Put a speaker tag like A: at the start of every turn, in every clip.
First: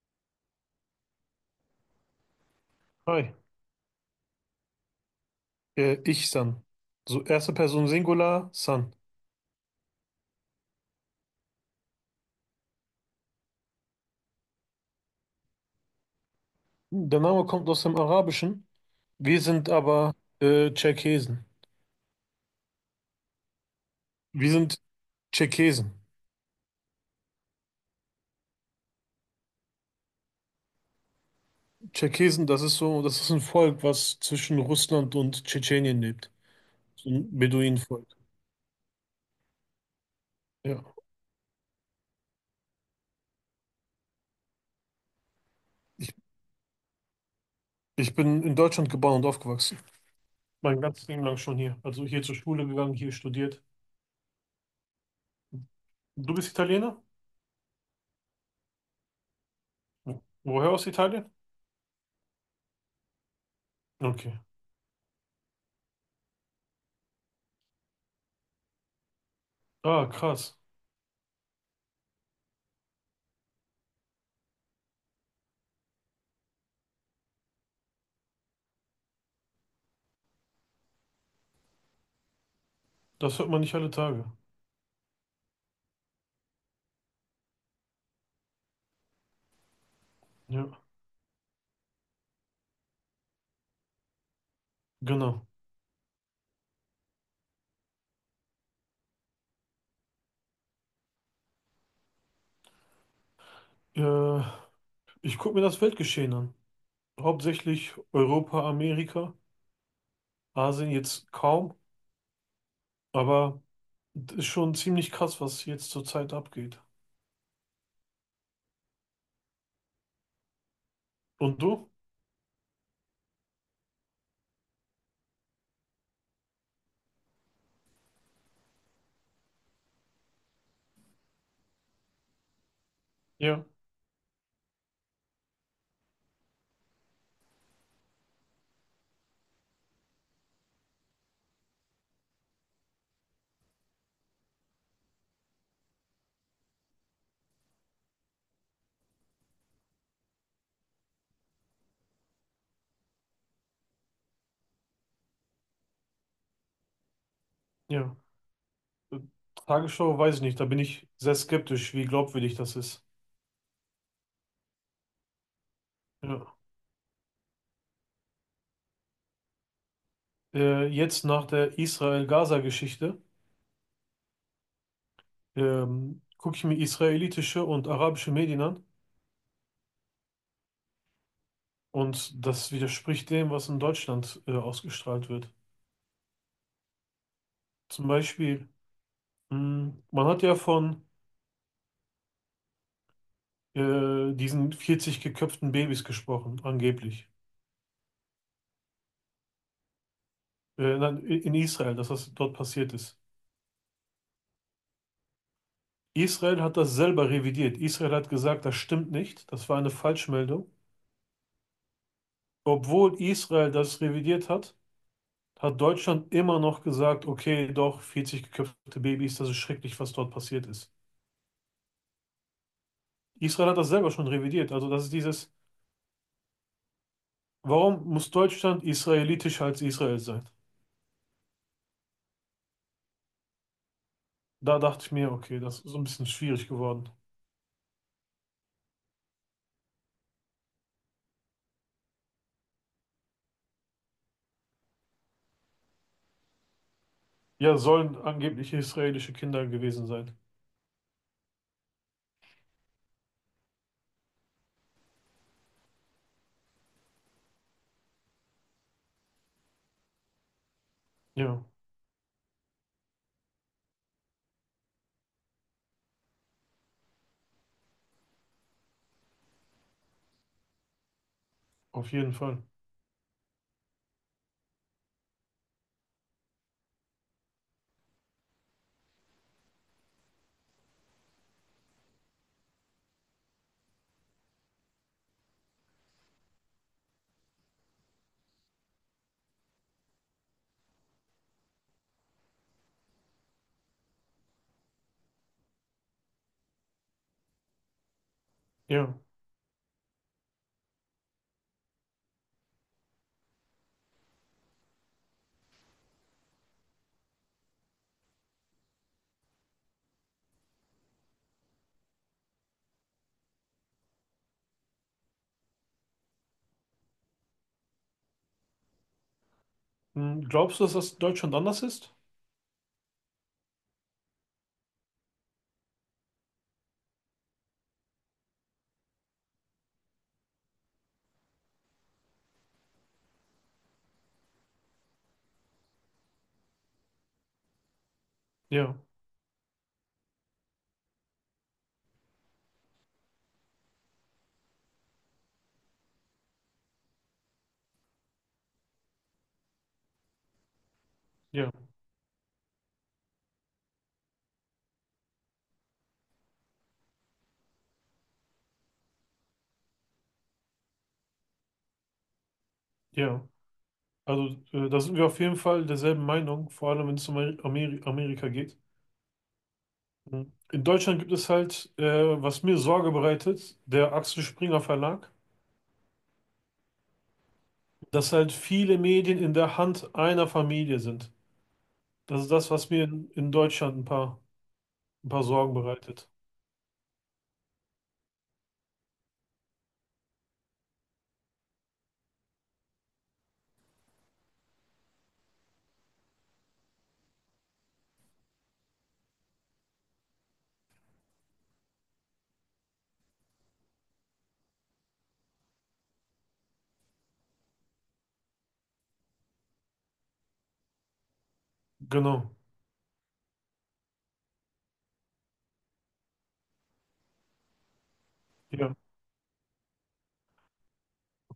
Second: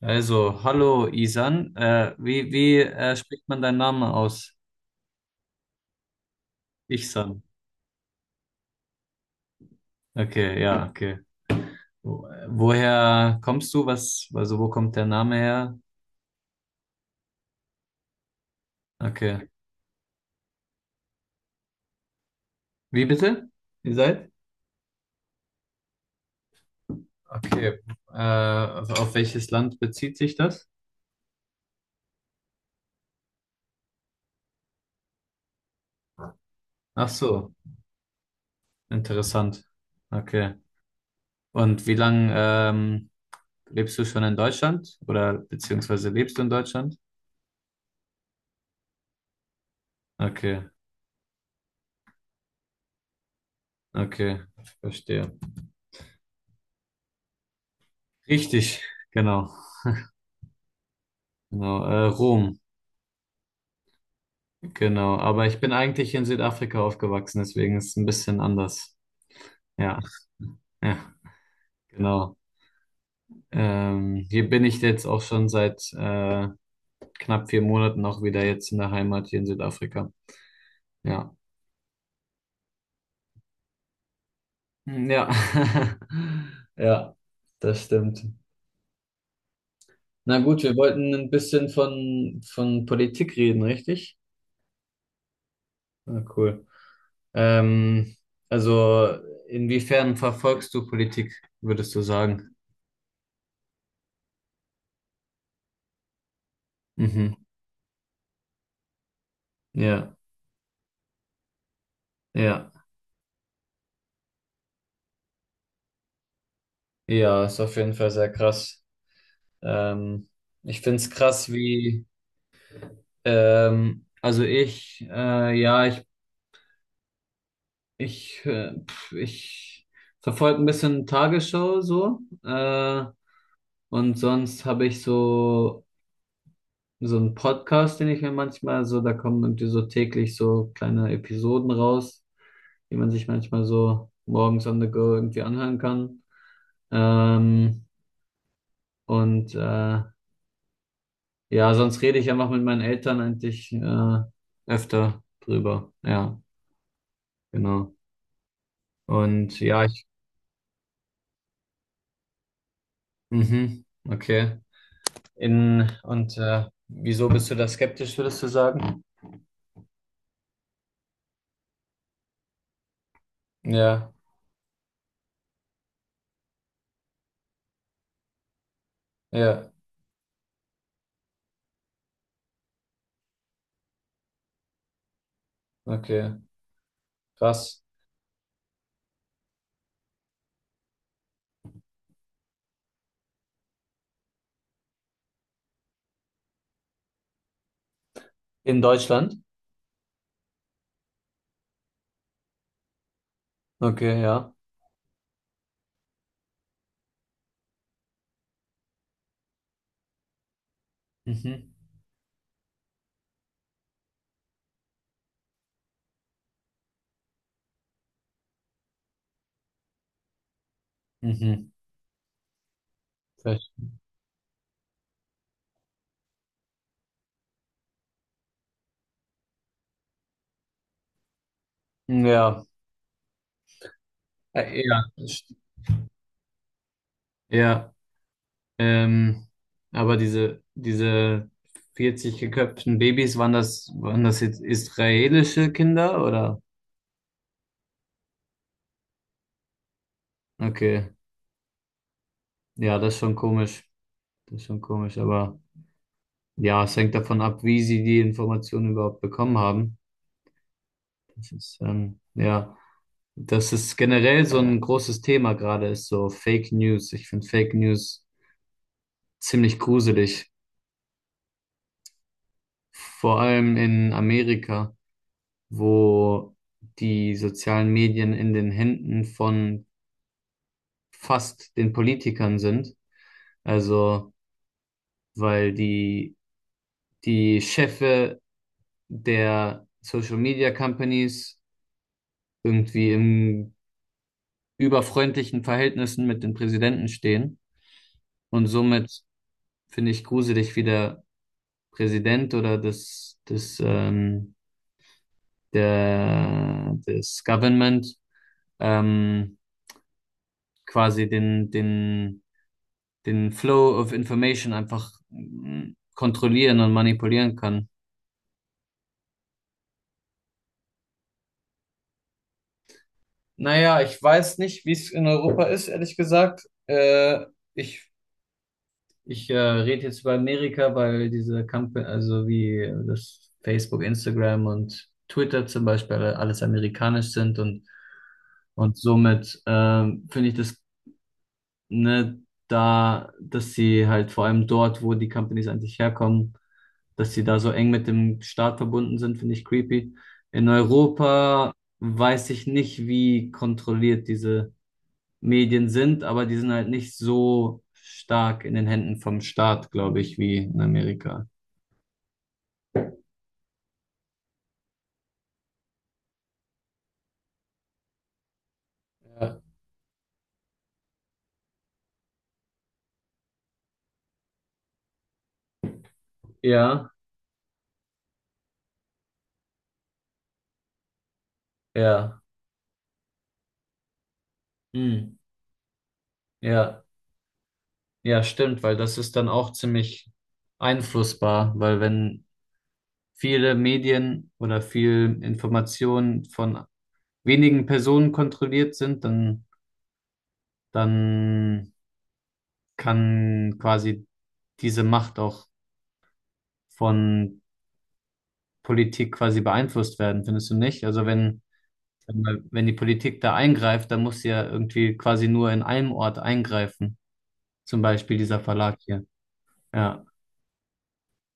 A: Also, hallo Isan. Wie
B: Hi,
A: spricht man deinen Namen aus?
B: ich San. So
A: Ichsan.
B: erste Person Singular, San.
A: Okay, ja, okay. Woher kommst du? Also wo kommt der Name her?
B: Der Name kommt aus dem Arabischen. Wir
A: Okay.
B: sind aber Tscherkesen.
A: Wie bitte? Ihr seid?
B: Wir sind Tscherkesen.
A: Okay. Äh, auf welches Land bezieht sich das?
B: Tscherkesen, das ist so, das ist ein Volk, was zwischen Russland und Tschetschenien lebt.
A: Ach
B: So ein
A: so,
B: Beduinenvolk.
A: interessant. Okay.
B: Ja.
A: Und wie lange lebst du schon in Deutschland? Oder beziehungsweise
B: Ich,
A: lebst du in Deutschland?
B: ich bin in Deutschland geboren und aufgewachsen.
A: Okay,
B: Mein ganzes Leben lang schon hier. Also hier zur Schule gegangen, hier studiert.
A: okay, verstehe.
B: Du bist Italiener?
A: Richtig, genau.
B: Woher aus Italien?
A: Genau, Rom.
B: Okay.
A: Genau, aber ich bin eigentlich in Südafrika aufgewachsen, deswegen ist es ein bisschen anders. Ja,
B: Ah, krass.
A: ja, genau. Hier bin ich jetzt auch schon seit knapp 4 Monaten auch wieder jetzt in der Heimat hier in Südafrika. Ja,
B: Das hört man nicht alle Tage.
A: hm, ja, ja, das stimmt. Na gut,
B: Ja,
A: wir wollten ein bisschen von Politik reden, richtig?
B: genau.
A: Ah, cool. Ähm, also, inwiefern verfolgst du Politik, würdest du sagen?
B: Äh, Ich gucke mir das Weltgeschehen an.
A: Mhm.
B: Hauptsächlich Europa, Amerika,
A: Ja,
B: Asien jetzt kaum,
A: ja.
B: aber es ist schon ziemlich krass, was jetzt zurzeit abgeht.
A: Ja, ist auf jeden Fall sehr krass. Ähm, Ich finde es krass,
B: Und du?
A: wie, also ich, ja, ich, pf, ich verfolge ein bisschen Tagesschau so,
B: Ja,
A: und sonst habe ich so einen Podcast, den ich mir manchmal so, da kommen irgendwie so täglich so kleine Episoden raus, die man sich manchmal so morgens on the go irgendwie anhören kann. Ähm, und äh, Ja, sonst rede ich einfach mit meinen Eltern eigentlich öfter drüber. Ja, genau.
B: ja.
A: Und ja, ich,
B: Tagesschau weiß ich nicht, da bin ich sehr skeptisch, wie glaubwürdig das ist.
A: mhm, okay. In, und
B: Ja.
A: Wieso bist du da skeptisch, würdest du sagen?
B: Jetzt nach der Israel-Gaza-Geschichte
A: Ja,
B: gucke ich mir israelitische und arabische Medien an,
A: ja,
B: und das widerspricht dem, was in Deutschland ausgestrahlt wird.
A: okay. Krass.
B: Zum Beispiel, man hat ja von diesen 40 geköpften Babys gesprochen, angeblich.
A: In Deutschland?
B: Nein, in Israel, dass das dort passiert ist.
A: Okay, ja.
B: Israel hat das selber revidiert. Israel hat gesagt, das stimmt nicht, das war eine Falschmeldung.
A: Mhm,
B: Obwohl Israel das revidiert hat, hat Deutschland immer noch gesagt, okay, doch, 40 geköpfte Babys, das ist schrecklich, was dort passiert ist.
A: mhm.
B: Israel hat
A: Verste-
B: das selber schon revidiert. Also das ist dieses, warum muss Deutschland israelitischer als Israel sein?
A: Ja,
B: Da dachte
A: ja,
B: ich mir, okay, das ist so ein bisschen schwierig geworden.
A: ja. Ähm, aber diese 40 geköpften Babys, waren das jetzt israelische Kinder oder?
B: Ja, sollen angeblich israelische Kinder gewesen sein.
A: Okay, ja, das ist schon komisch. Das ist schon komisch, aber ja, es hängt davon ab, wie sie die Informationen überhaupt bekommen haben.
B: Ja,
A: Ja, das ist generell so ein großes Thema gerade, ist so Fake News. Ich finde Fake News ziemlich gruselig.
B: auf jeden Fall.
A: Vor allem in Amerika, wo die sozialen Medien in den Händen von fast den Politikern sind. Also, weil die Chefe der Social Media Companies irgendwie im überfreundlichen Verhältnissen mit den Präsidenten stehen. Und
B: Ja.
A: somit finde ich gruselig, wie der Präsident oder das Government ähm, quasi den Flow of Information einfach kontrollieren und manipulieren kann.
B: Hm, glaubst du, dass das in Deutschland anders ist?
A: Naja, ich weiß nicht, wie es in Europa ist, ehrlich gesagt. Ich Ich rede jetzt über Amerika, weil diese Company, also wie das Facebook, Instagram und Twitter zum Beispiel alles amerikanisch sind, und,
B: Ja,
A: und somit finde ich das, ne, dass sie halt vor allem dort, wo die Companies eigentlich herkommen, dass sie da so eng mit dem Staat verbunden sind, finde ich creepy. In
B: ja,
A: Europa weiß ich nicht, wie kontrolliert diese Medien sind, aber die sind halt nicht so stark in den Händen vom Staat, glaube ich, wie in Amerika.
B: ja. Also, da sind wir auf jeden Fall derselben Meinung, vor allem wenn es um Amerika geht.
A: Ja,
B: Hm. In Deutschland gibt es halt, was mir Sorge bereitet, der Axel Springer Verlag,
A: ja,
B: dass halt viele Medien in der Hand einer Familie sind. Das
A: ja,
B: ist das, was mir in Deutschland ein
A: hm,
B: paar Sorgen bereitet.
A: ja, ja, stimmt, weil das ist dann auch ziemlich einflussbar, weil wenn viele Medien oder viel Information von wenigen Personen kontrolliert sind, dann kann quasi diese Macht auch von Politik quasi beeinflusst werden, findest du nicht?
B: Genau.
A: Wenn die Politik da eingreift, dann muss sie ja irgendwie quasi nur in einem Ort eingreifen. Zum Beispiel dieser
B: Ja.
A: Verlag hier. Ja.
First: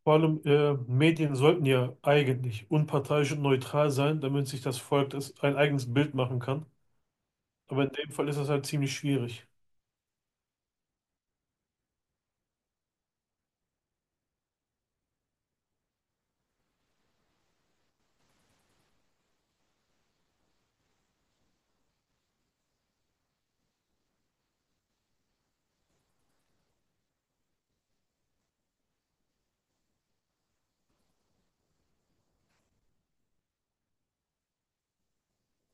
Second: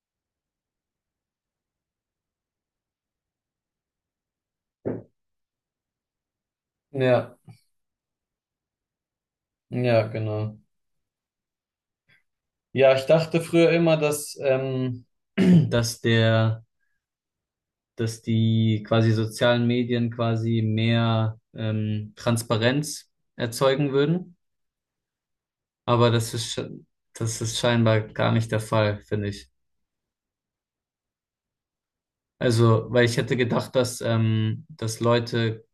B: Vor allem Medien sollten ja eigentlich unparteiisch und neutral sein, damit sich das Volk das ein eigenes Bild machen kann.
A: Ja,
B: Aber in dem Fall ist das halt ziemlich schwierig.
A: ja, genau. Ja, ich dachte früher immer, Dass der, dass die quasi sozialen Medien quasi mehr Transparenz erzeugen würden. Aber das ist scheinbar gar nicht der Fall, finde ich. Also, weil ich hätte gedacht, dass Leute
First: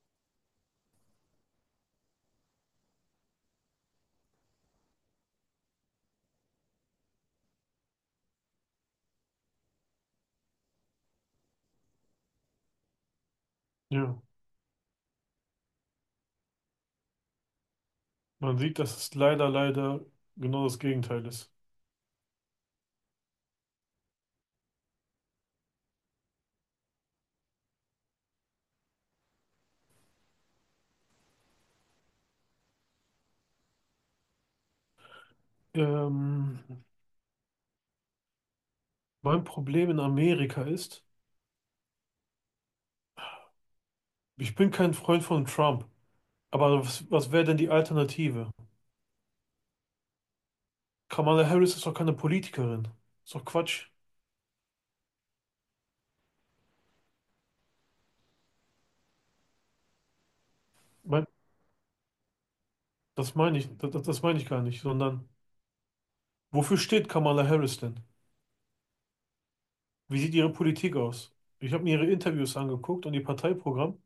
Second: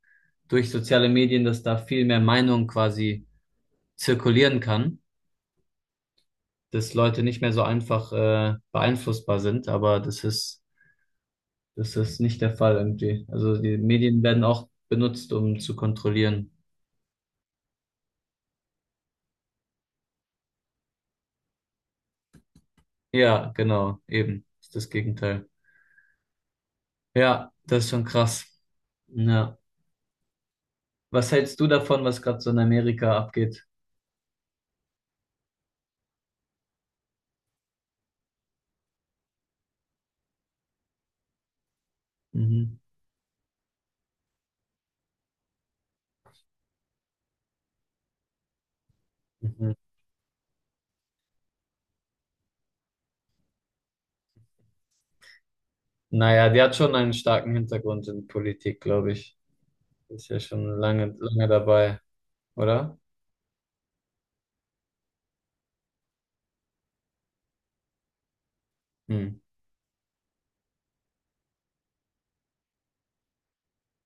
A: durch soziale Medien, dass da viel mehr Meinung quasi zirkulieren kann, dass Leute nicht mehr so einfach beeinflussbar sind, aber das ist nicht der Fall irgendwie. Also die
B: Ja,
A: Medien werden auch benutzt, um zu kontrollieren.
B: man sieht, dass es leider, leider genau das Gegenteil ist.
A: Ja, genau, eben, ist das Gegenteil. Ja, das ist schon krass. Ja. Was hältst du davon, was gerade so in Amerika abgeht?
B: Ähm, Mein Problem in Amerika ist,
A: Mhm.
B: ich bin kein Freund von Trump. Aber was, was wäre denn die Alternative?
A: Mhm.
B: Kamala Harris ist doch keine Politikerin. Ist doch Quatsch.
A: Naja, die hat schon einen starken Hintergrund in Politik, glaube ich. Ist ja schon lange,
B: Mein,
A: lange dabei, oder?
B: das meine ich, das meine ich gar nicht, sondern wofür steht Kamala Harris denn?
A: Hm.
B: Wie sieht Ihre Politik aus? Ich habe mir Ihre Interviews angeguckt und Ihr Parteiprogramm.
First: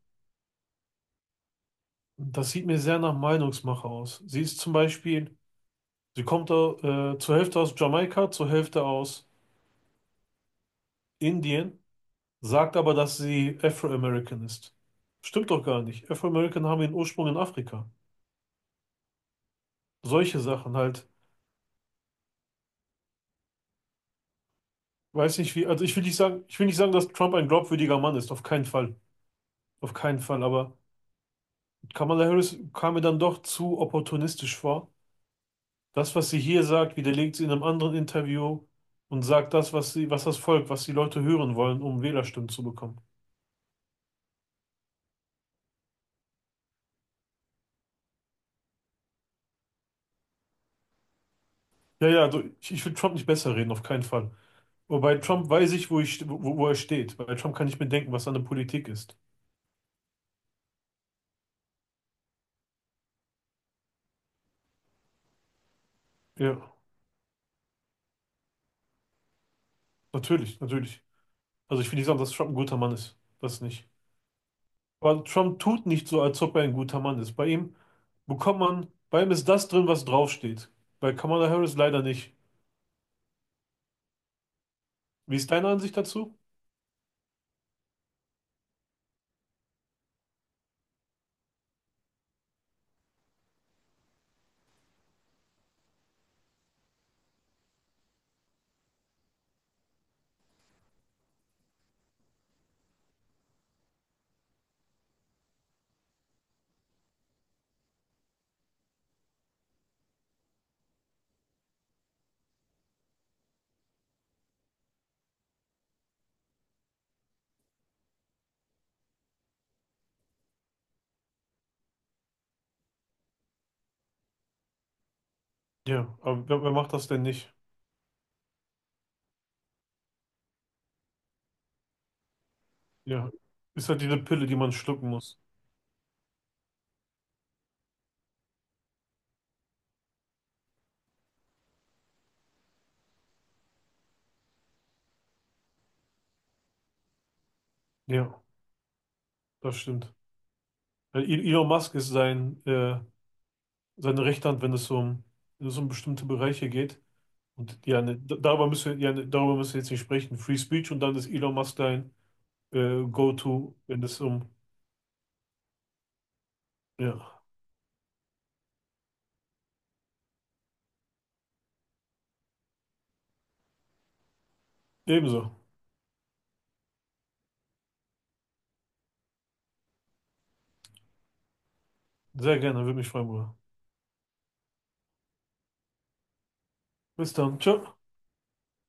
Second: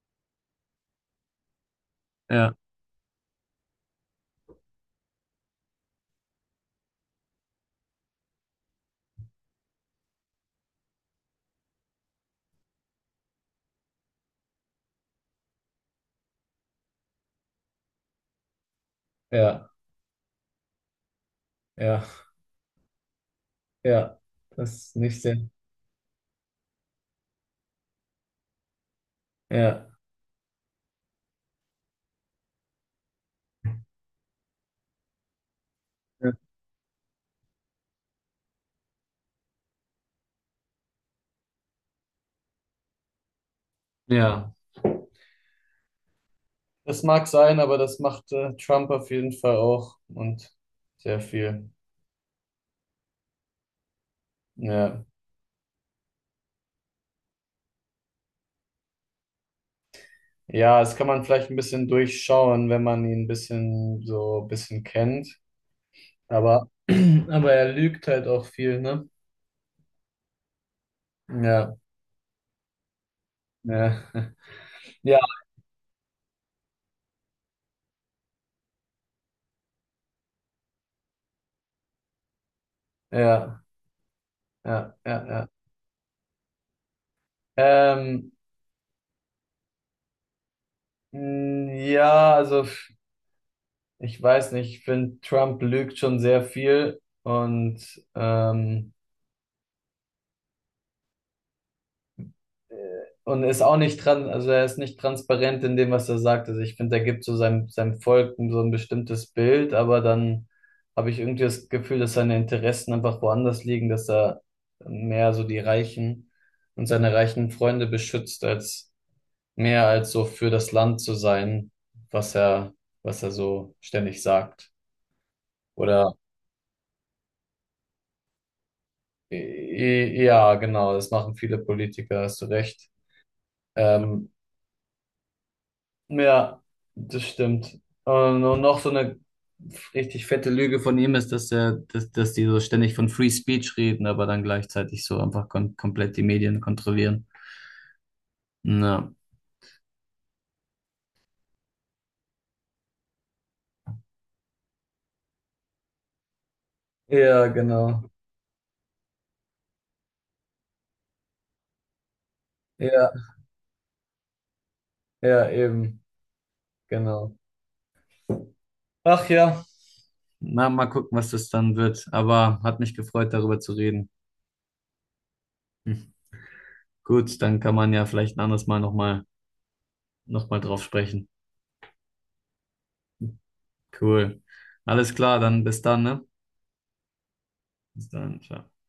B: Das
A: Ja,
B: sieht mir sehr nach Meinungsmache aus. Sie ist zum Beispiel, sie kommt zur Hälfte aus Jamaika, zur Hälfte aus Indien, sagt aber, dass sie Afro-American ist. Stimmt doch gar nicht. Afro-American haben ihren Ursprung in Afrika.
A: ja,
B: Solche Sachen halt.
A: ja, ja. Das ist nicht
B: Weiß
A: sehr.
B: nicht wie, also ich will nicht sagen, dass Trump ein glaubwürdiger Mann ist, auf keinen Fall.
A: Ja.
B: Auf keinen Fall, aber Kamala Harris kam mir dann doch zu opportunistisch vor. Das, was
A: Ja.
B: sie hier sagt, widerlegt sie in einem anderen Interview und sagt das, was sie, was das Volk, was die Leute hören wollen, um Wählerstimmen zu bekommen.
A: Ja, das mag sein, aber das macht Trump auf jeden Fall auch und sehr viel.
B: Ja, ja, also ich will Trump nicht besser reden, auf keinen Fall. Aber
A: Ja.
B: bei Trump weiß ich, wo, wo er steht. Bei Trump kann ich mir denken, was seine Politik ist.
A: Ja, das kann man vielleicht ein bisschen durchschauen, wenn man ihn ein bisschen so ein bisschen kennt. Aber,
B: Ja,
A: aber er lügt halt auch viel, ne?
B: natürlich, natürlich.
A: Ja,
B: Also ich will nicht sagen, dass Trump ein guter Mann ist. Das nicht.
A: ja. Ja,
B: Aber Trump tut nicht so, als ob er ein guter Mann ist. Bei ihm bekommt man, bei ihm ist das drin, was draufsteht. Bei Kamala Harris leider nicht.
A: ja, ja, ja,
B: Wie
A: ja.
B: ist deine Ansicht dazu?
A: Ähm, ja, also. Ich weiß nicht, ich finde, Trump lügt schon sehr viel ähm, äh, und ist auch nicht dran, also er ist nicht transparent in dem, was er sagt. Also ich finde, er gibt so seinem Volk so ein bestimmtes Bild, aber dann habe ich irgendwie das Gefühl, dass seine Interessen einfach woanders liegen, dass er mehr so die Reichen und seine reichen Freunde beschützt, als mehr als so für das Land zu sein, was er, was er so ständig sagt. Oder?
B: Ja, aber wer, wer macht das denn nicht?
A: Ja, genau, das machen viele Politiker, hast du recht.
B: Ja, ist halt diese
A: Ähm,
B: Pille, die man schlucken muss.
A: ja, das stimmt. Und noch so eine richtig fette Lüge von ihm ist, dass die so ständig von Free Speech reden, aber dann gleichzeitig so einfach kon komplett die Medien kontrollieren.
B: Ja,
A: Ja.
B: das stimmt. Weil Elon Musk ist sein, seine rechte Hand, wenn es so um, wenn es um bestimmte Bereiche geht.
A: Ja,
B: Und ja,
A: genau.
B: ne, darüber müssen wir, ja, ne, darüber müssen wir jetzt nicht sprechen. Free Speech und dann ist Elon Musk dein
A: Ja,
B: Go-To, wenn es um.
A: ja, eben, genau.
B: Ja,
A: Ach ja. Na, mal gucken, was das dann wird. Aber hat mich gefreut, darüber zu reden.
B: ebenso.
A: Hm. Gut, dann kann man ja vielleicht ein anderes Mal noch mal drauf sprechen.
B: Sehr gerne, würde mich freuen, Bruder.
A: Cool. Alles klar, dann bis dann, ne?
B: Bis dann. Ciao.
A: Bis dann. Ciao.